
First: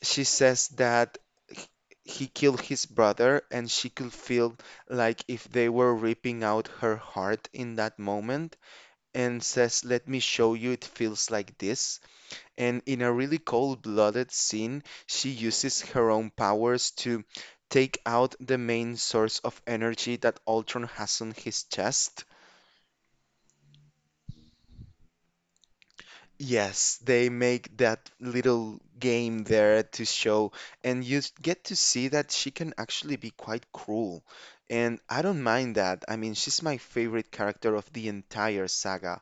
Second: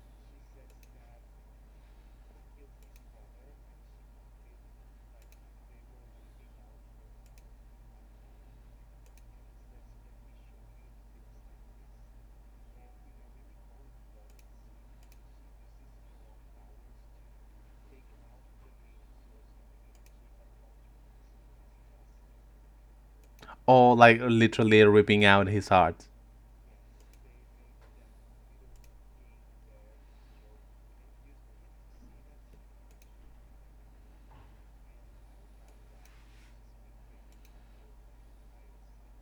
Speaker 1: she says that h- he killed his brother and she could feel like if they were ripping out her heart in that moment and says, "Let me show you it feels like this." And in a really cold-blooded scene, she uses her own powers to take out the main source of energy that Ultron has on his chest.
Speaker 2: or like literally ripping out his heart.
Speaker 1: Yes, they make that little game there to show, and get to see that she can actually be quite cruel. And I don't mind that. I mean, she's my favorite character of the entire saga.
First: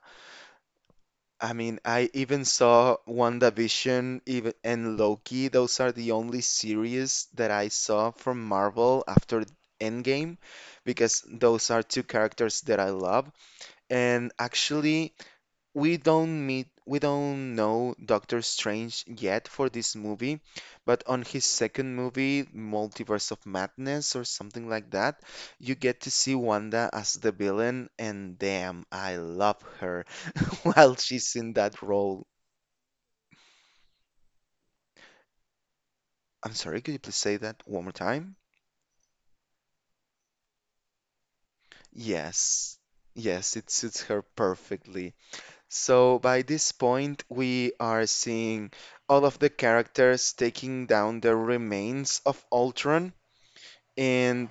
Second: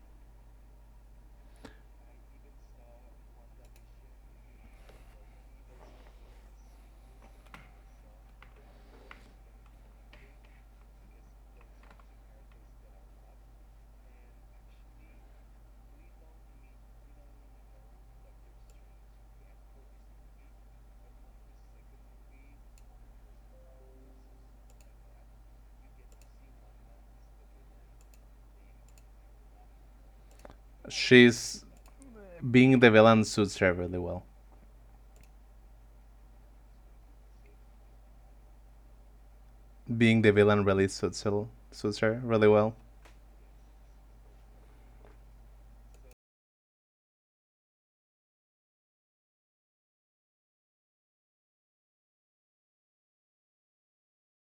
Speaker 1: I mean, I even saw WandaVision even and Loki. Those are the only series that I saw from Marvel after Endgame because those are two characters that I love. And actually, we don't know Doctor Strange yet for this movie, but on his second movie, Multiverse of Madness or something like that, you get to see Wanda as the villain, and damn, I love her while she's in
Speaker 2: She's
Speaker 1: that role.
Speaker 2: being the villain suits her really well.
Speaker 1: I'm sorry, could you please say that one more time?
Speaker 2: Being the villain really suits her really
Speaker 1: Yes.
Speaker 2: well.
Speaker 1: Yes, it suits her perfectly. So by this point, we are seeing all of the characters taking down the remains of Ultron, and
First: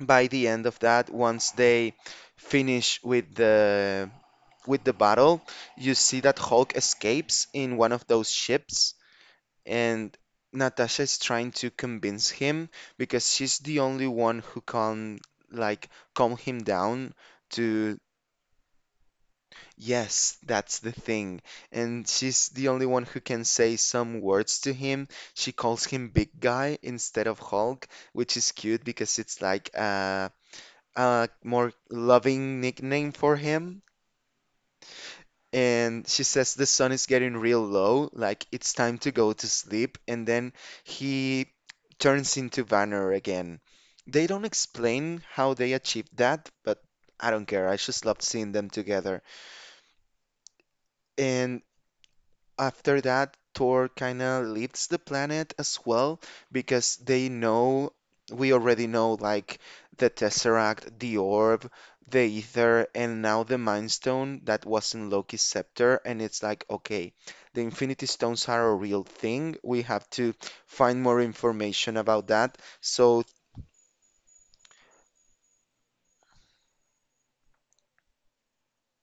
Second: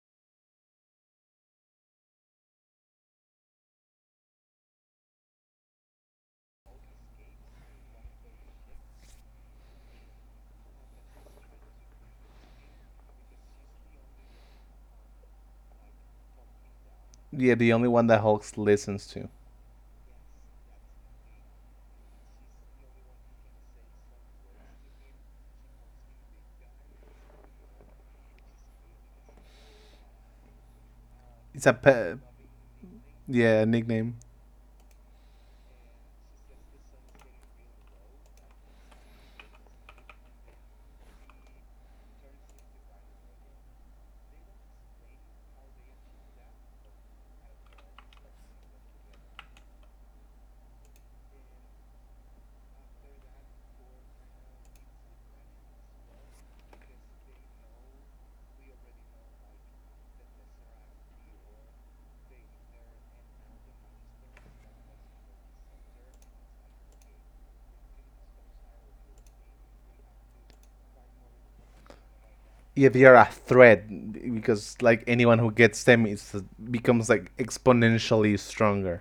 Speaker 1: by the end of that, once they finish with the battle, you see that Hulk escapes in one of those ships, and Natasha is trying to convince him because she's the only one who can like calm him down
Speaker 2: Yeah, the only
Speaker 1: to
Speaker 2: one that Hulk listens to.
Speaker 1: yes, that's the thing. And she's the only one who can say some words to him. She calls him big guy instead of Hulk, which is cute because it's like a
Speaker 2: It's
Speaker 1: more
Speaker 2: a pe-
Speaker 1: loving nickname for
Speaker 2: yeah
Speaker 1: him.
Speaker 2: nickname.
Speaker 1: And she says the sun is getting real low, like it's time to go to sleep. And then he turns into Vanner again. They don't explain how they achieved that, but I don't care. I just loved seeing them together. And after that, Thor kind of leaves the planet as well because they know, we already know, like the Tesseract, the Orb, the Ether, and now the Mind Stone that was in Loki's scepter. And it's like, okay, the Infinity Stones are a real thing. We have to find more information about that.
Speaker 2: Yeah, they are
Speaker 1: So,
Speaker 2: a threat because like anyone who gets them, it becomes like exponentially stronger.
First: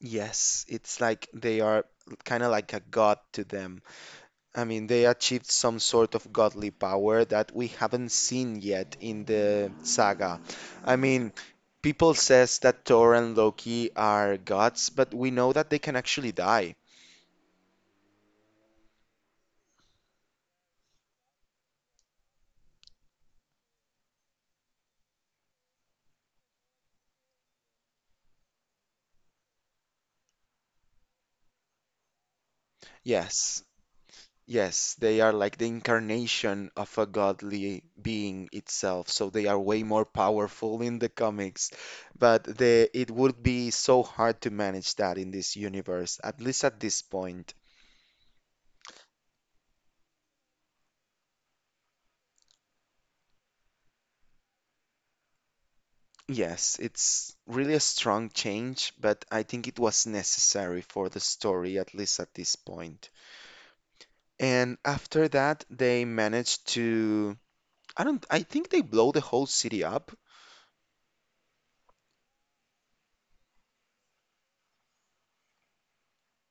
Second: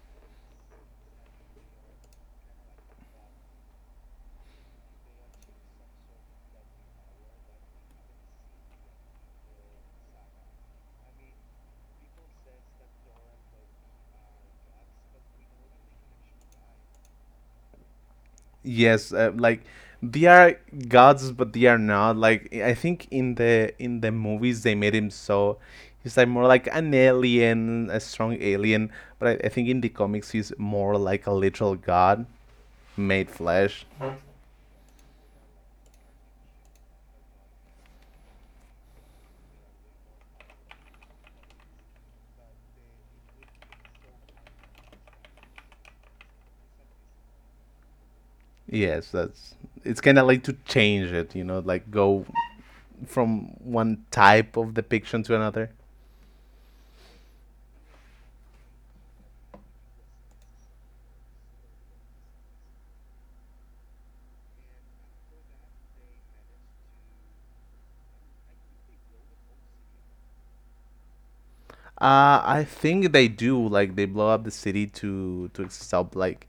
Speaker 1: yes, it's like they are kind of like a god to them. I mean, they achieved some sort of godly power that we haven't seen yet in the saga. I mean, people says that Thor and Loki are gods, but we know that they can actually die.
Speaker 2: Yes, like they are gods, but they are not. Like I think in the movies they made him so he's like more like an alien, a strong alien. But I think in the comics he's more like a literal god made
Speaker 1: Yes,
Speaker 2: flesh.
Speaker 1: yes, they are like the incarnation of a godly being itself, so they are way more powerful in the comics. But the it would be so hard to manage that in this universe, at least at this point.
Speaker 2: Yes, that's it's kind of like to change it, you know, like go from one type of depiction to another.
Speaker 1: Yes, it's really a strong change, but I think it was necessary for the story, at least at this point. And after that, they managed to, I don't, I think they blow the whole city up.
Speaker 2: I think they do. Like they blow up the city to stop like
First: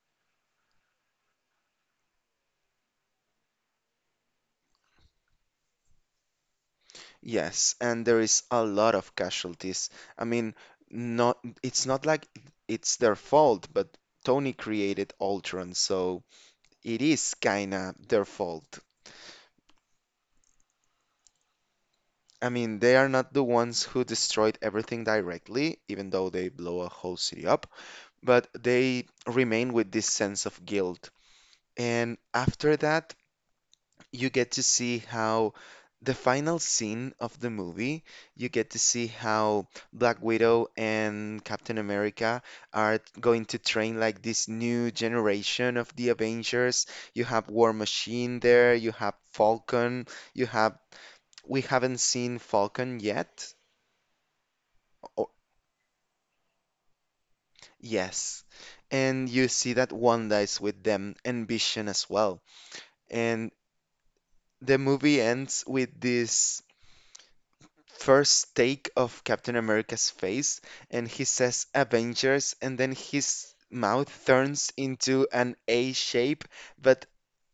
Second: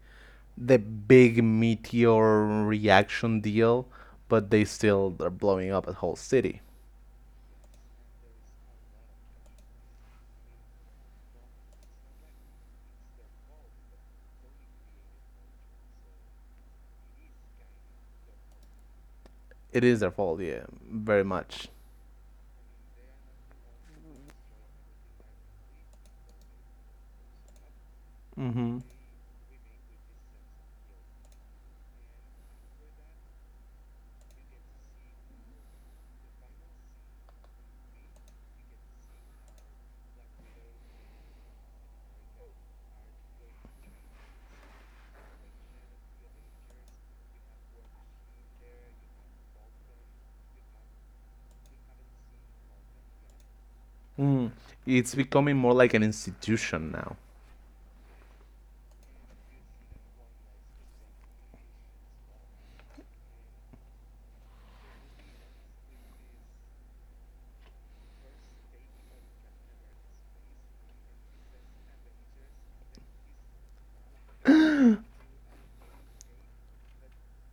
Speaker 2: the big meteor reaction deal, but they still are blowing up a whole city.
Speaker 1: Yes, and there is a lot of casualties. I mean, not, it's not like it's their fault, but Tony created Ultron, so it is kinda their fault.
Speaker 2: It is their fault, yeah, very much.
Speaker 1: I mean, they are not the ones who destroyed everything directly, even though they blow a whole city up, but
Speaker 2: Mm-hmm.
Speaker 1: they remain with this sense of guilt. And after that, you get to see how the final scene of the movie, you get to see how Black Widow and Captain America are going to train like this new generation of the Avengers. You have War Machine there, you have Falcon, you have we haven't seen Falcon yet.
Speaker 2: Mm. It's
Speaker 1: Or,
Speaker 2: becoming more like an institution now.
Speaker 1: yes. And you see that Wanda is with them and Vision as well. And the movie ends with this first take of Captain America's face, and he says Avengers, and then his mouth turns into an A shape, but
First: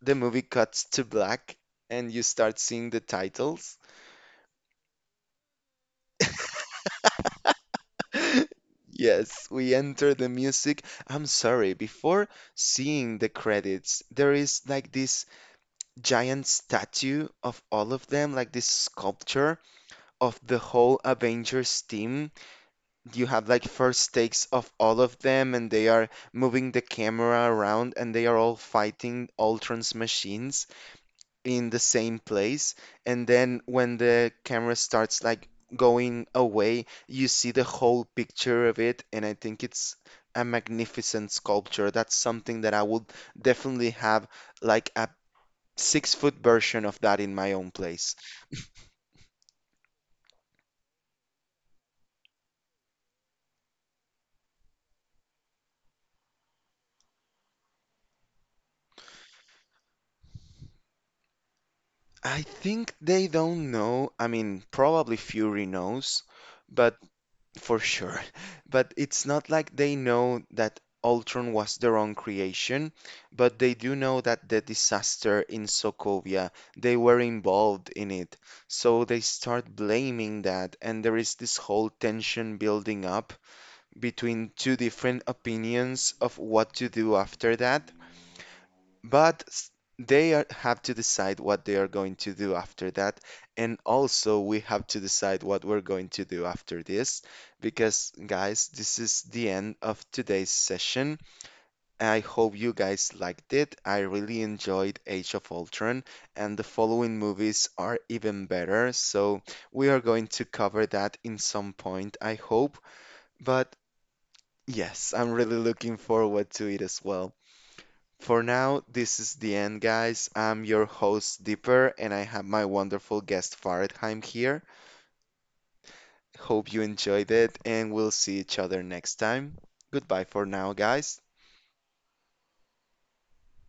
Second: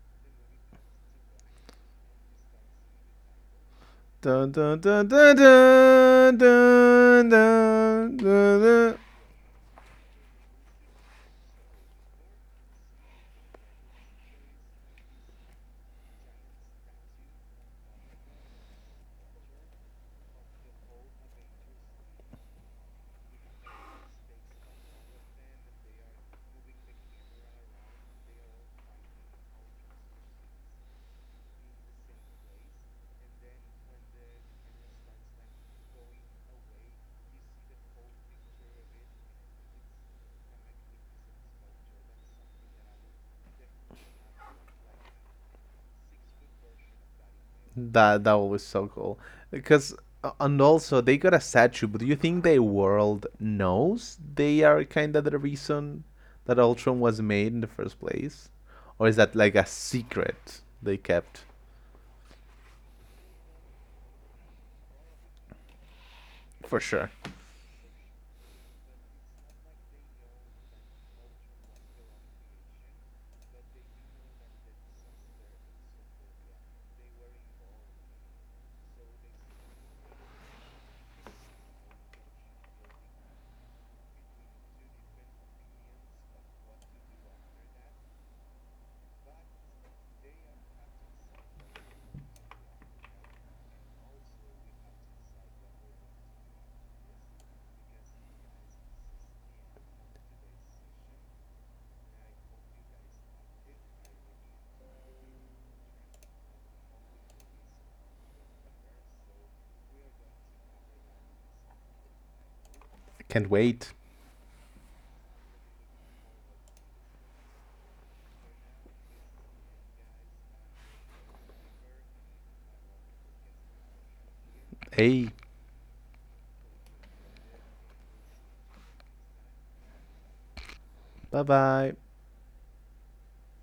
Speaker 1: the movie cuts to black, and you start seeing the titles.
Speaker 2: Dun, dun, dun, dun, dun, dun, dun, dun, dun.
Speaker 1: Yes, we enter the music. I'm sorry, before seeing the credits, there is like this giant statue of all of them, like this sculpture of the whole Avengers team. You have like first takes of all of them and they are moving the camera around and they are all fighting Ultron's machines in the same place. And then when the camera starts like going away, you see the whole picture of it. And I think it's a magnificent sculpture. That's something that I would definitely have like a 6-foot version of that in my own place.
Speaker 2: That was so cool. Because and also they got a statue, but do you think the world knows they are kind of the reason that Ultron was made in the first place, or is that like a secret they kept?
Speaker 1: I think they don't know. I mean, probably Fury knows.
Speaker 2: For
Speaker 1: But
Speaker 2: sure.
Speaker 1: For sure. But it's not like they know that Ultron was their own creation, but they do know that the disaster in Sokovia, they were involved in it. So they start blaming that, and there is this whole tension building up between two different opinions of what to do after that. But s- they are, have to decide what they are going to do after that. And also, we have to decide what we're going to do after this. Because, guys, this is the end of today's session. I hope you guys liked it. I really enjoyed Age of Ultron, and the following movies are even better. So, we are going to cover that in some point, I hope.
Speaker 2: Can't
Speaker 1: But
Speaker 2: wait.
Speaker 1: yes, I'm really looking forward to it as well. For now, this is the end, guys. I'm your host, Dipper, and I have my wonderful guest, Faradheim, here.
Speaker 2: Hey,
Speaker 1: Hope you enjoyed it, and we'll see each other next time. Goodbye for now, guys.
Speaker 2: bye bye.